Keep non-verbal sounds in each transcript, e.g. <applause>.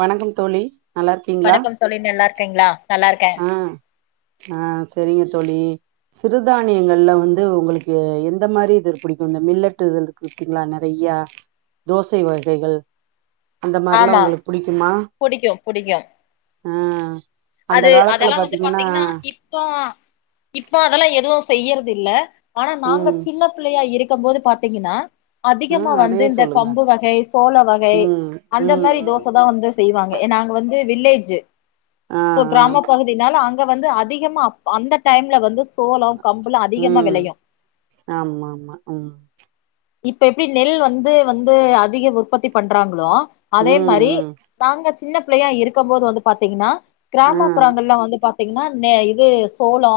வணக்கம் தோழி. நல்லா இருக்கீங்களா வணக்கம் தோழி நல்லா இருக்கீங்களா? நல்லா இரு ஆ ஆ ஆ செரிங்க தோழி. சிறுதானியங்கள்ல வந்து உங்களுக்கு எந்த மாரி இது புடிக்கு? இந்த மில்லட்டு இது இருக்கு பாத்தீங்களா நெறையா தோசை வகைகள் அந்த மார்லா ஆமா ஒங்களுக் புடிக்குமா புடிக்கு புடிக்கு ஆ அந்த அது காலத்துல அதல்லா வந்து பாத்தீங்கன்னா பாத்தீங்கனா இப்போ இப்பொ அதெல்லா எதுவு செய்யறதில்ல ஆனா நாங்க ம் சின்ன பிள்ளையா இருக்கம் போது பாத்தீங்கன்னா அதிகமா ம் வந்து அதயே இந்த சொல்லுங்க கம்பு வகை சோள வகை ம் அந்த ம் மாரி ம் தோச தா வந்து செய்வாங்க எ நாங்க வந் து வில்லேஜு ஆ சோ ஆ கிராம பகுதினால அங் க வந்து அதிகமா அப் அந்த டைம்ல வந்து சோளம் கம்புலா அதிகமா ம் விளையு ஆமாமா ம் இப்ப எப்டி நெல் வந்து வந்து அதிக உற்பத்தி பண்றாங்களோ அதே ம் மாரி ம் நாங்க சின்ன பிள்ளையா இருக்கம்போது வந்து பாத்திங்கன்னா ஆ கிராமப்புறங்கள்ல வந்து பாத் திங்னா நெ இது சோளொ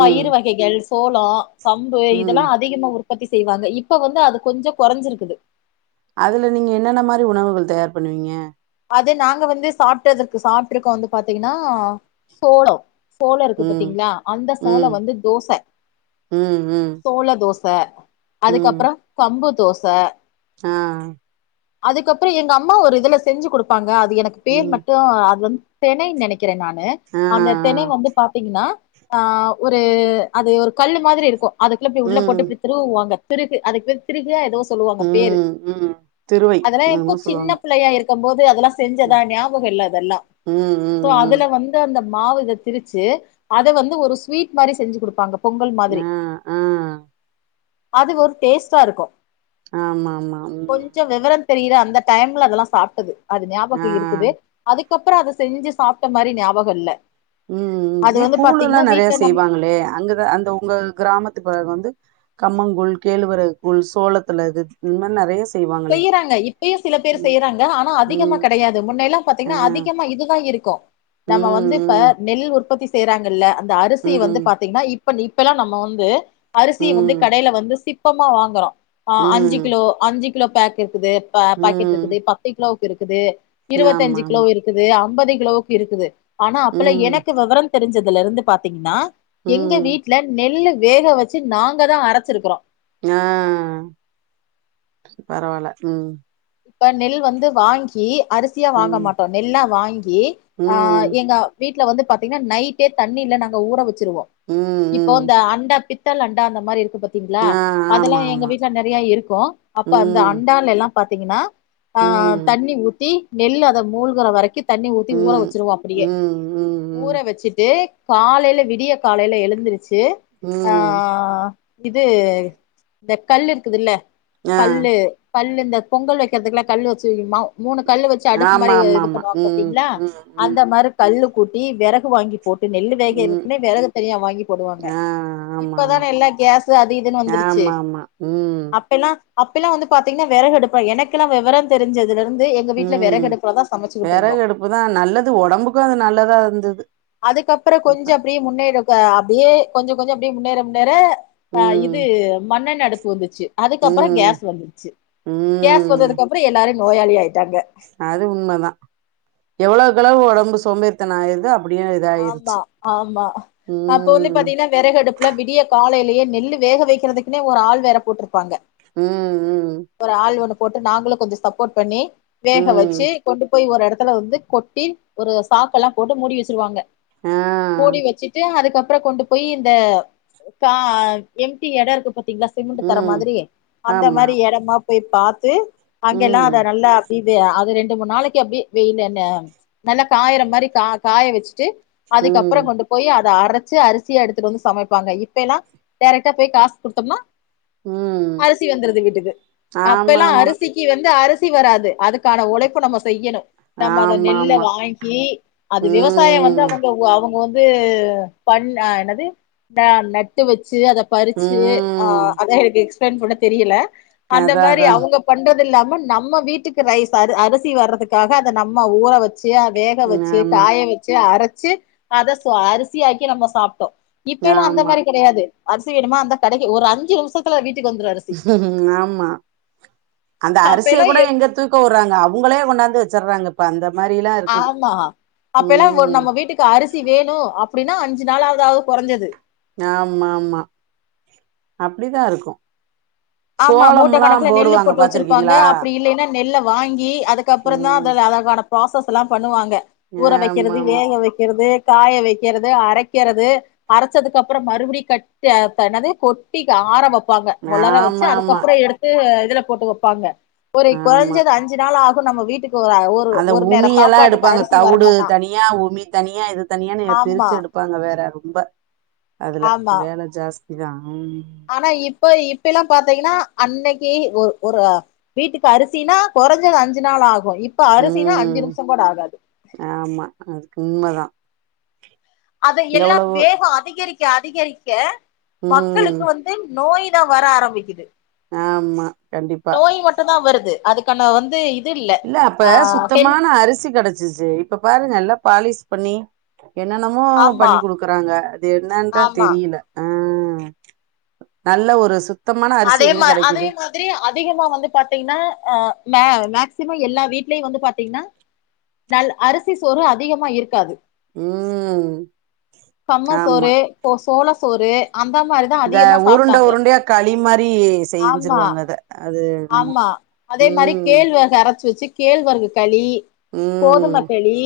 ம் பயிர் வகைகள் சோளொ கம்பு ம் இதெல்லா அதிகமா உற் பத்தி செய்வாங்க இப்ப வந்து அது கொஞ்சொ கொறஞ்சுருக்குது அதுல நீங்க என்னென்ன மாரி உணவுகள் தயார் பண்ணுவீங்க அது நாங்க வந்து சாப்டதுக்கு சாப்ட்ருக்கோ வந்து பாத்தீங்கனா சோளொ சோள இருக்கு ம் பாத்தீங்ளா அந்த சோள ம் வந்து தோச ம் ம் சோள தோ ச ம் அதுக்கப்றம் கம்புத் தோச ஆ அதுக்கப்றொ எங்கம்மா ஒரு இதுல செஞ்சு குடுப்பாங்க அ து எனக்கு பேர் ம் மட்டு அது வந் தெனை நெனை கிறே நானு ஆ ஆ அந்த தெனை வந்து பாத்தீங்கனா ஆ ஒரு அது ஒரு கல்லு மாதிரி இருக்கு அதுக்குள்ள இப்டி உள்ள ம் போட்டுப்டி திருவுவாங்க திருகு அதுக் பேரு திருகு எதோ சொல்லுவாங்க பேரு ம் ம் திருவை அதெல்லா எப்போ என்னமோ சின்ன சொல்லுவாங்க பிள்ளையா இருக் கம்போது அதுலா செஞ்சதா ம் ஞாபக இல்ல அதெல்லா ம் சோ ம் ம் அதுல வந்து அந்த மாவு இத திரிச்சு அத வந்து ஒரு ஸ்வீட் மாரி செஞ்சு குடுப்பாங்க பொங்கல் மாதிரி ஆ ஆ அது ஒரு டேஸ்டாருக்கு ஆமா ஆமா ம் கொஞ்சொ வெவரம் தெரியிற அந் த டைம்ல அதல்லா சாப் டது அது ஞாபக ஆ இருக்குது அதுக் கப்ற அத செஞ்சு சாப்ட்ட மாரி ஞாபகொல்ல ம் ஏ கூழுல்லா நெறைய நம்ம செய்வாங்ளே அங்கத அந்த உங்க கிராமத்து பழக வந்து கம்மங்கூழ் கேழ்வரகு கூழ் சோளத்துல இது இந் மார் நெறைய செய்வாங்களே செய்யிறாங்க இப்பயு சில பேர் ம் செய்யிறாங்க ஆனா அதிகமா ம் கெடையாது முன்னையல்லா ஆ பாத்தீங்னா அதிகமா இதுதா இருக் கு நம்ம வந்து இப்ப ம் நெல் உற்பத்தி செய்ராங்கல்ல இந்த ம் அரிசி வந்து பாத்தீங்னா இப் ப நிப்பைலா நம்ம வந்து அரிசி வந்து ம் கடைல வந்து சி ப்பமா வாங்குறோ ஆ ம் அஞ்சு ம் கிலோ அஞ்சு கிலோ பேக்கு கிது ப ம் பாக்கெட்ருக்குது பத்து கிலோவுக் இருக்குது ஆமா இருவத்தஞ்சு ஆமா கிலோவு இருக்குது அ ம்பது கிலோவுக்கு இருக்குது ஆனா அப்பலா ம் எனக்கு வெவரம் தெரிஞ்ச துல இருந்து பாத்தீங்கன்னா எங்க ம் வீட்ல நெல்லு வேக வச்சு நாங்க தா அரச்சுருக்குறோ ஆ பரவால ம் இப்ப நெல் வந்து வாங்கி அரிசியா வாங்க ம் மாட்டோ நெல்லா வாங் கி ஆ ம் எங்க வீ ட்ல வந்து பாத்தீங்கன்னா நைட்டே தண்ணில நாங்க ஊற வச் சுருவோ. ம் இப்ப ம் இந்த அண்டா பித் தள அண்டா அந்த மாரி இருக்கு பாத் தீங்களா ஆ அதெல்லா ஆமா எங்க ஆமா வீட்ல நெறையா இருக்கு அப்ப அந்த ம் அண்டால எல்லா தீங்கன்னா ஆ ம் தண்ணி ஊத்தி நெல் அத மூழ்கற வரைக்கு தண்ணி ஊத்தி ஊற ம் ம் வச்சிருவோ அப்படியே. ம் ம் ஊற வச்சுட்டு காலைல விடியக் காலைல எழுந்துரு ச்சு ஆ ம் இது இந்த கல் இருக்குதுல்ல ஆ கல்லு கல்லு இந்த பொங்கல் வைக்கிறதுக்கல்லா கல்லு வச்சு <unintelligible> மூணு கல்லு வச்சு அடுக்கு ஆமா மாரி இ ஆமா இது ஆமா பண்ணுவாங்க ம் பாத்தீங்களா? ம் ம் அந்த மாரி கல்லு கூட்டி வெறகு வாங்கி போட் டு நெல்லு ம் வேகறக்குனே வெறக தனியா வாங்கி போடுவாங்க. ஆ ஆமா ஆமா இப்பதானே எல்லா கேஸு அது இதுன்னு வந்துருச்சு. ஆமா ஆமா ம் அப்பல்லா அப்பெல்லா வந்து பாத்தீங்கன்னா வெறகடுப் பு எனக்கெல்லா வெவரந் தெரி்ஞ்சத ம் இருந்தோ வெறகு அடுப்புதா நல்லது ஒடம்புக்கு அது நல்லதா இருந்தது அப்ப. ஆ அப்டியே கொஞ்ச கொஞ்சோ அப்டியே முன்னேற முன்னேற ஆ ம் இது மண்ணென் ண அடுப்பு வந்துச்சு. அதுக்கப்புற ம் கேஸ் வந்துருச்சு. கேஸ் ம் வந்ததுக்கு அப்புறோ எல்லாரு நோயாளியாயி அது உண்மதான எவ்வளொ அந்த அளவு ஒடம்பு சோம்பேறித்தனோ ஆயிருதா அ ஆமா ஆமா அப்போ வந்து ம் பாத்தீங்கனா வெறகு அடுப்புல விடியக்காலை லயே நெல்லு வேகவைக்கிறதுக்குனே ஒரு ஆள் வேற போட்ருப்பாங்க. ம் ம் போட்டு நாங்களு கொஞ்ச சப்போர்ட் பண்ணி வேக ம் வச்சு கொண்டு போய் ஒரு எடத் துல வந்து கொட்டி ஒரு சாக்கு எல்லா போட்டு மூடி வச்சிருவாங்க. ஆ மூடி வெச்சுட்டு அதுக்கப் ப்புறோ கொண்டு போய் இந்த கா எம்டி எட இருக்கு பத் இல்ல சிமெண்ட் தர ம் மாதிரி அந்த ஆமா மாதிரி இடமா போய் பாத்து அங்க எல்லா ம் அத நல்லா இது அது ரெண்டு மூணு நாளைக்கு அப்டியே வெயிலாண்ட நல்லா காயற மாரி கா காய வெச்சுட்டு அதுக்கப்பறோ ம் கொண்டு போயி அ அத அரச்சு அரிசியா எடுத்துத்துட்டு வந்து சமைப்பாங்க இப்ப எல்லா டேரெக்டா போய் காசு குடுத்தம்னா ம் அரிசி வந்துருது வீட்டுக்கு அப்பெல்லா ஆமாமா அரிசிக்கு வந்து அரஸ் சி வராது அதுக் க்கான உழைப்பு நம்ம செய்யணு நம்ம அத நெல்ல ஆமாமா வாங்கி அது விவசாய வந்து ம் அவங் அவங்க வந்து பண் என்னது இந்த நட்டு வச்சு ச்சு அத பறிச்சு ஆ ம் அதா எனக்கு தென்புல தெரியல அந்த அதா மாரி அதா அவங்க பண்றது அது இல்லாம நம்ம வீட்டுக்கு ரைஸ் அர் அரிசி வர்றதுக்காக அத நம்ம ஊற வச் ச்சு அ வேக வச்சு ஆமா காய வச்சு அரச் ச்சு அத அரிசியாக்கி நம்ம சாப்ட்டோ இப்பயெல்லா அந்த ஆமா மாரி கெடையாது அரிசி வேணுமா அந்த கடைக்கு ஒரு அஞ்சு நிம்ஷத்துல வீட் ஆமா அந்த அப்ப அரிசிய எல்லா கூட எ எங்க தூக்கவுறாங்க அவங்களே கொண்டாந்து வெச்சர்றாங்க ஆமா அப்பெல்லா ஒரு ம் நம்ம வீட்டுக்கு அரிசி வேணு அப் அப்டின்னா அஞ்சு நாளாவது ஆகு கொறஞ்சது ஆமா ஆமா அப்படிதான் இருக்கும் ஆமா மூட்ட கணக்குல நெல்லு போட்டு வச்சுருப்பாங்க பாத்துருக்கீங்களா அப்டி இல்லைன்னா நெல்ல வாங்கி தி அதுக்கப்பறந்தா ம் அத அத காணம் ப்ராசஸ் எல்லா பண்ணுவாங்க ஊற வெக்கிறது ஆமாமா வேக வெக்கிறது காய வெக்கிறது அரைக்கிறது அரச்சதுக்கு அப்புறோ மறுபடியு கட்டனது கொட்டி ஆரவப் ப்பாங்க ஒளர வச் ஆமாமா அதுக்கப்புறம் எடுத்து இதுல போட்டு வப்பாங்க ஒரு ஆமா கொறஞ்சது அஞ்சு நாள் ஆ இப்போ நம்ம வீட்டுக் அந்த உமியெல்லா எடுப்பாங்க தவுடு வரணும்னா தனியா உமி தனியா இது தனியானு ஆமா பிரிச்சு எடுப்பாங்க வேற யாருக் ரொம்ப அதுல ஆமா வேல ஜாஸ் இதா ஆனா இப்ப இப்பெல்லா பாத்தைங்கனா அன்னைக்கு ஒ ஒரு வீட்டுக்கு அரிசினா கொறஞ்சது அஞ்சு நாள் ஆகு கு இப்ப அரிசினா அஞ்சு ம் நிம்ஷங் கூட ஆகாது ஆமா அதுக்கு உண்மதா அத எல்லாம் எவ்வளவோ வேகம் அதிகரிக்க அதிகரிக்க ம் மக்களுக்கு வந்து நோய் லா வர ஆரம்பிக்குது ஆமா கண்டிப்பா ந வந்து இப் இல்ல அப்ப சுத்தமான அரிசி கெடச்சா ஞ்சு சேரி இப்ப பாருங்க எல்லா பாலிஸ் பண்ணி என்னெனமோ ஆமா பண்ணி் கொடுக்குறாங்க அது என்னன்னுதான் ஆமா தெரியல உம் நல்ல ஒரு சு அதே மாதிரி அதே மாதிரி அதிகமா வந்து பாத்தீங்கன்னா அஹ் மே மேக்சிமம் எல்லா வீட்லயும் வந்து பாார்த்தீங்கன்னா நல் அரிசி சோறு அதிகமா இருக்காது உம் ஆமா கோழசோறு இந்த உருண்ட உருண்டையா களி மாதிரி மாரி ஆமா செஞ்சிருவாங்க அத அது என்னமோ ஆமா அதே மாதிரி ம் கேழ்வரகு அரைச்சு வச்சு கேழ்வரகு களி ம் கோதுமைக்களி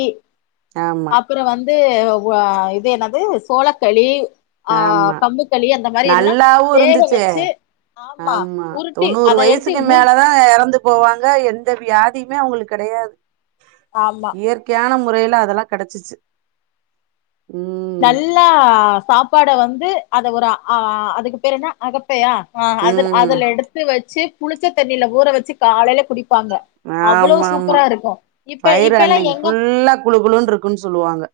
ஆமா அப்புறம் வந்து வ இது என்னது சோளக்களி ஆஹ் ஆமா கம்புக்களி அந்த மாதிரி எல்லாம் நல்லாவு வேக இருந்துச்சு வச்சு ஆமா உருட்டி அத என் க்கு மேலே தான் இறந்து போவாங்க எந்த வியாதியுமே அவங்களுக்கு கிடையாது ஆமா இயற்கையான முறையில அதெல்லாம் கிடச்சிச்சு நல்லா சாப்பாடை வந்து வந்து அத ஆஹ ஒரு அதுக்கு பேரு என்ன அகப்பையா ஆஹ் அது ம் அதுல எடுத்து வச்சு குளிச்ச தண்ணில ஊற வச்சு காலையிலே ஆமா ஆமா இப்ப வயிர் இப்ப எல்லா அன்னைக்கு எங்க ஃபுல்லா குழு குழுனு இருக்குன்னு சொல்லுவாங்க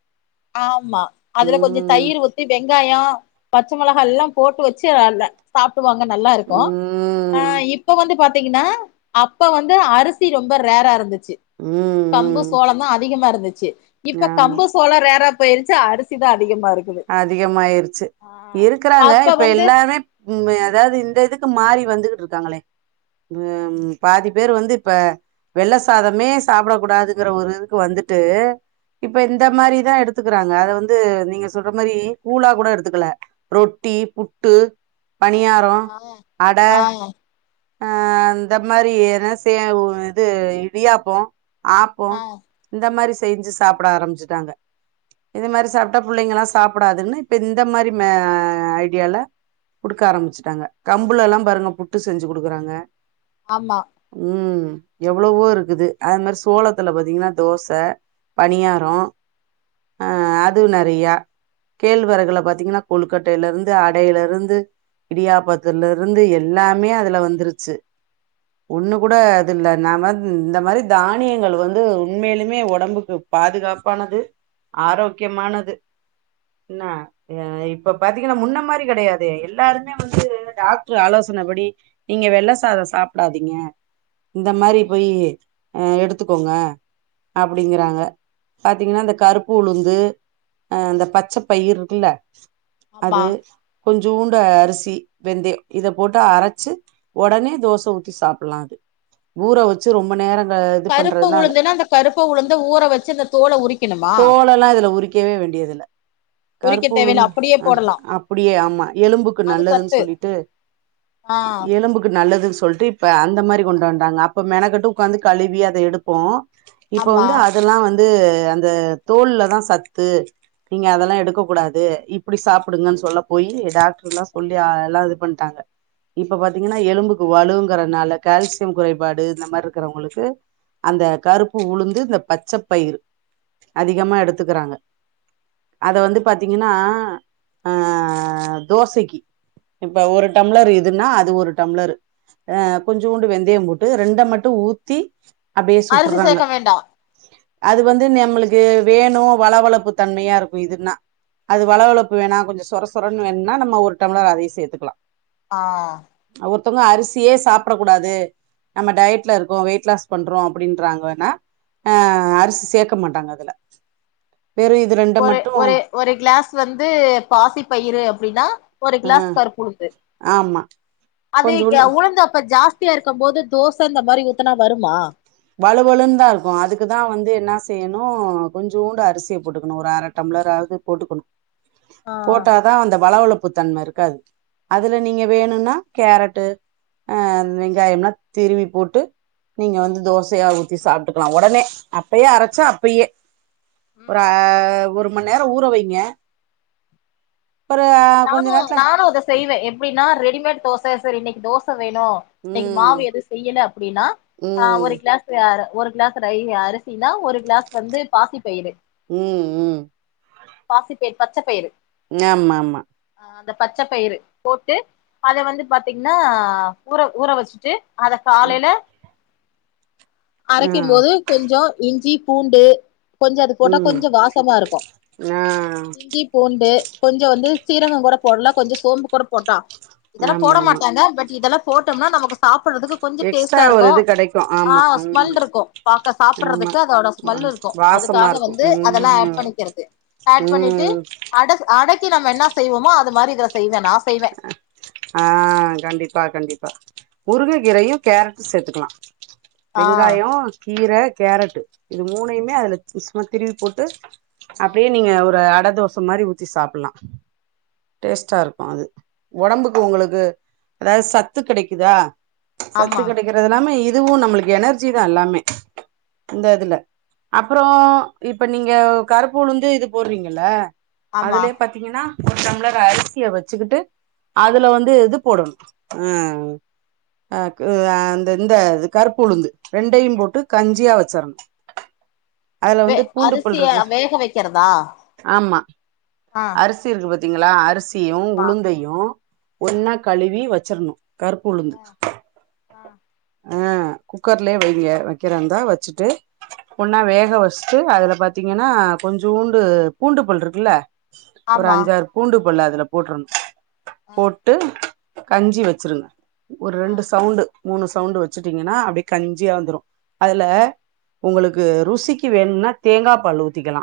ஆமா அதுல கொஞ்சம் ம் தயிர் ஊத்திங்க வெங்காயம் பச்சை மிளகாய் எல்லாம் போட்டு வச்சுத்தான் வாங்க நல்லா இருக்கும் ம் இப்ப வந்து பார்த்த ங்கன்னா அப்ப வந்து அரிசி ரொம்ப ரேரா இருந்துச்ச சு ம் கம்பு ம் சோளம் தா அதிகமா இருந் துச்சு இப்ப ஆமா கம்பு சோள ரே ரா போயிருச்சு அரிசி தா அ அதிகமாயிருச்சு இருக்குறாங்க அப்ப இப்ப வந்து எல்லாமேப் ம் எதாது இந்த இதுக்கு மாறி வந்துகிட் ட்ருக்காங்களே ம் பாதி பேர் வந்து இப்ப வெள்ள சாதமே சாப்புடக் கூடாதுங்கிற ஒரு இதுக்கு வந்துட்டு இப்ப இந்த மாரிதா எடுத்துக்குறாங்க அத வந்து நீங்க சொல்ற மாரி கூழா கூட எடுத்துக்கல ரொட்டி புட்டு பனியாரொ ஆ அட ஆ அ அந்த மாரி எனா செ ஒ இது இடியாப்பொ ஆப்போ ஆ இந்த மாரி செஞ்சு சாப்புட ஆரம்பிச்சுட்டாங்க இது மாரி சாப்ட்டா புள்ளைங்கல்லா சாப்டாதுன்னு இப்ப இந்த மாரி மெ ஐடியால குடுக்க ஆரம்பிச்சுட்டாங்க கம்புலல்லா ம் பாருங்க புட்டு செ ஞ்சு குடுக்குறாங்க ஆமா ம் எவ்ளவோ இருக்குது அது மாரி சோளத்துல பாத்தீங்கனா தோச பணியாரொ அ அதுவ் நெறையா கேழ்வரகுல பாத்தீங்கன்னா கொழுக்கட்டைலருந்து அடைலருந்து இடியாப்பத்துலெருந்து எல்லா மே அதுல வந்துருச்சு ஒன்னு கூட அதுல்ல நாம இந்த மாரி தானியங்கள் வந்து உண்மைலுமே ஒடம்புக்கு பாதுகாப்பானது ஆரோக்கியமானது என்ன இப்ப பாத்தீங்கனா முன்ன மாரி கெடையாது எல்லாருமே வந்து டாக்டர் ஆலோசன படி நீங்க வெள்ள சாதொ சாப்டாதீங்க இந்த மாரி போய் ம் அ எடுத்துக்கோங்க அப்புடிங்குறாங்க பாத்தீங்கனா இந்த கருப்பு உளுந்து அ இந்த பச்ச பயிர்ருக்குல்ல ஆமா அது கொஞ் சூண்டு அரிசி வெந்தய இத போட்டு அர ச்சு ஒடனே தோச ஊத்தி சாப்புல்லா அது ஊற வச்சு ரொம்ப நேர கருப்ப உளுந்துன்னா இந்த கருப்ப உளுந்த ஊற வச்சு இந்த தோல உரிக்கணுமா க்கவே வேண்டியதுல்ல உரிக்க கருப்பு தேவையில்ல உளுந்து அப்படியே அஹ் போடலா அப்புடியே ஆமா எலும்புக்கு அது நல்லதுன் சத்து சொல்லிட்டு ஆ எலும்புக்கு நல்லது சொல்ட்டு இப்ப அந்த மாரி கொண்டு வன்டாங்க அப்ப மெனக்கட்டு உக்காந்து கழுவி அத எடுப்போ இப்ப ஆமா வந்து அதெல்லா வந் து அந்த தோல்ல தா சத்து நீங்க ம் அதெல்லா எடுக்க கூடாது அப்புடி சாப்புடுங்கன் சொல்ல போயி டாக் ட்ருல்லா சொல்லி எல்லா இது பண் டாங்க இப்ப பாத்தீங்கன்னா எலும்புக்கு வலுங்கறனால கால்சியம் குறைபாடு இந்த மாரி இருக்கிறவங்களுக்கு அந்த கருப்பு உளுந்து இந்த பச்ச பயிறு அதிகமா எடுத்துக்கறாங்க. அத வந்து பாத்தீங்கன்னா ஆ தோசைக்கி இப்ப ஒரு டம்ளர் இ துன்னா அது ஒரு டம்ளரு ஆ கொஞ்சோண்டு வெந்தயம் போட்டு ரெண்ட மட்டு ஊத்தி அப்டியே அரிசி சுட்டுறாங்க சேக்க வேண்டா? அது வந்து நம்மளுக்கு வேணு வழவழப்பு தன்மையா இருக்கு இதுன்னா அது வழவழப்பு வேணா கொஞ்ச சொரசொரன்னு வேணுன்னா நம்ம ஒரு டம்ளர் அதையு சேத்துக்கலா. ஆ த்தவுங்க அரிசியே சாப்படக்கூடாது நம்ம டய்ட்ல இருக்கோ வெயிட் லாஸ் பண்றோ அப்டின்றாங்க வேண்ணா ஆ அரிசி சேக் க மாட்டாங்க அதுல. வெறு இது ரெண்ட ஒரு மட்டு ஒரு ஒரு கிளாஸ் வந்து பாசி பயிறு அப்டின்னா ஒரு ஆ கிளாஸ் கருப்பு உளுந்து ஆமா அது கா கொஞ்சோண்டு உளுந்து அப்ப ஜாஸ்தியா இருக்கும் போது தோச இந்த மாரி ஊத்துனா வருமா? வழுவழுன்னுதா இருக்கு அதுக்குதா வந்து என்னா செய்யணு கொஞ்சோண்டு அரிசிய போட்டுக்கணு ஒரு அர டம்ளராவது போட்டுக்கணு. ஆ போட்டாதா அந்த வழவழப் புத்தன்ம இருக்காது. அதுல நீங்க வேணுன்னா கேரட்டு ஆ வெங்காயம்லா திருவி போட்டு நீங்க வந்து தோச ஊத்தி சாப்ட்டுக்கலா ஒடனே அப்பயே அரைச்சி அப்பயே ஒரு அ ஒரு மணி நேரோ ஊற வைங்க. ஒரு கொஞ்ச நானு நேரத்துல நானு அத செய்வே எப் டினா ரெடிமேட் தோச சரி இன்னக்கி தோச வேணு இன்னக்கி ம் மாவு எது செய்யல அப்படின்னா ஆ ம் ஒரு கிளாஸ் <unintelligible> ஒரு கிளாஸ் ரை அரிசினா ஒரு கிளாஸ் வந்து பாசிப் பயிறு ம் ம் பாசிப் பயிர் பச்சப் பயிறு ஆமா ஆமா ஆ அந்த பச்ச பயிறு போட்டு அத வந்து பாத்தீங்னா ஊற ஊற வச்சுட்டு அத ம் காலைல ஆ அரைக்கும் போது கொஞ்சோ இஞ்சி பூண்டு கொஞ்ச அது போட்டா ம் கொஞ்ச வாசமா இருக்கு. ஆ இஞ்சி பூண்டு கொஞ்ச வந்து சீரகம் கூட போடலா கொஞ்ச சோம்பு கூட போட்டா இதெல்லா போட ஆமா ஆமா மாட்டாங்க பட் இதெல்லா போட்டோம்னா நமக்கு சாப் படறதுக்கு கொஞ்ச எக்ஸ்ட்ரா டேஸ்டா ஒரு இருக்கு. இது கெடைக்கு ஆ ஆமா ம் ஸ்மெல் இருக்கு பாக்க ஆமா சாப்டறதுக்கு அதோட வா ஸ்மெல் இருக்கு. வாசமா அதுக்காக இருக்கு வந்து அதெல்லா ஆட் ம் பண்ணிக்கிறது. ஆட் பண்ணிட்டு ம் அடகு அடைக் கி நம்ம என்னா செய்வோமா அது மாரி இதுல செய்வ நா செய்வே ஆ கண்டிப்பா கண்டிப்பா முருங்க கீரையு கேரட்டு சேத்துக்கலா ஆ வெங்காயோ கீர கேரட்டு இது மூணையுமே அதுல சும்மா திருவி போட்டு ம் அப்டியே நீங்க ஒரு <unintelligible> வட தோச மாரி ஊத்தி சாப்ல்லா டேஸ்ட்டா இருக்கு அது ஒடம்புக்கு உங்களுக்கு அதாவது சத்து கெடைக்குதா சத்து ஆமா கெடைக்குறதில்லாம ஈ இதுவு நம்மளுக்கு எனர்ஜிதா எல்லாமே இந்த இதுல அப்பறோ இப்ப நீங்க கருப்புலுந்து இது போடுவீங்கல்ல ஆமா அதுலயே பாத்தீங்கன்னா ஒரு டம்ளர் அரிசிய வச்சுக்கிட்டு அதுல வந்து இது போடனு ஆ அ அந்த இந்த கருப்பு உளுந்து ரெண்டையும் போட்டு கஞ்சியா வச்சறணு வெ அரிசிய வேக வெக்கிறதா ஆ பாத்திங்களா அரிசி வெந்தயத்தியு ஆமா உளுந்தையு யு ஆ ஒன்னா கழுவி வச் வச்சுரனு கருப்புளுந்து ஆ ஆ அ குக்கர்லயே வெய்ங்க வெக்கிறதா இருந்தா வச்சுட்டு ஒன்னா ம் வேக வர்ஸ் சு அதுல பாத்தீங்கன்னா கொஞ்சூண்டு பூண்டு பல் இருக்குல்ல ஒரு ஆமா அஞ்சாறு பூண்டு பல்ல அதுல போட்றனு ஆ போட்டு கஞ்சி வெச்சுருங்க ஒரு ஆ ரெண்டு சவுண்டு மூணு சவுண்டு வெச்சுட்டீங்கன்னா அப்டியே கஞ்சியா வந்துரு அதுல ம் உங்களுக்கு ருசிக்கு வேன்னா தேங்காப்பால் ஊத்திக்கலா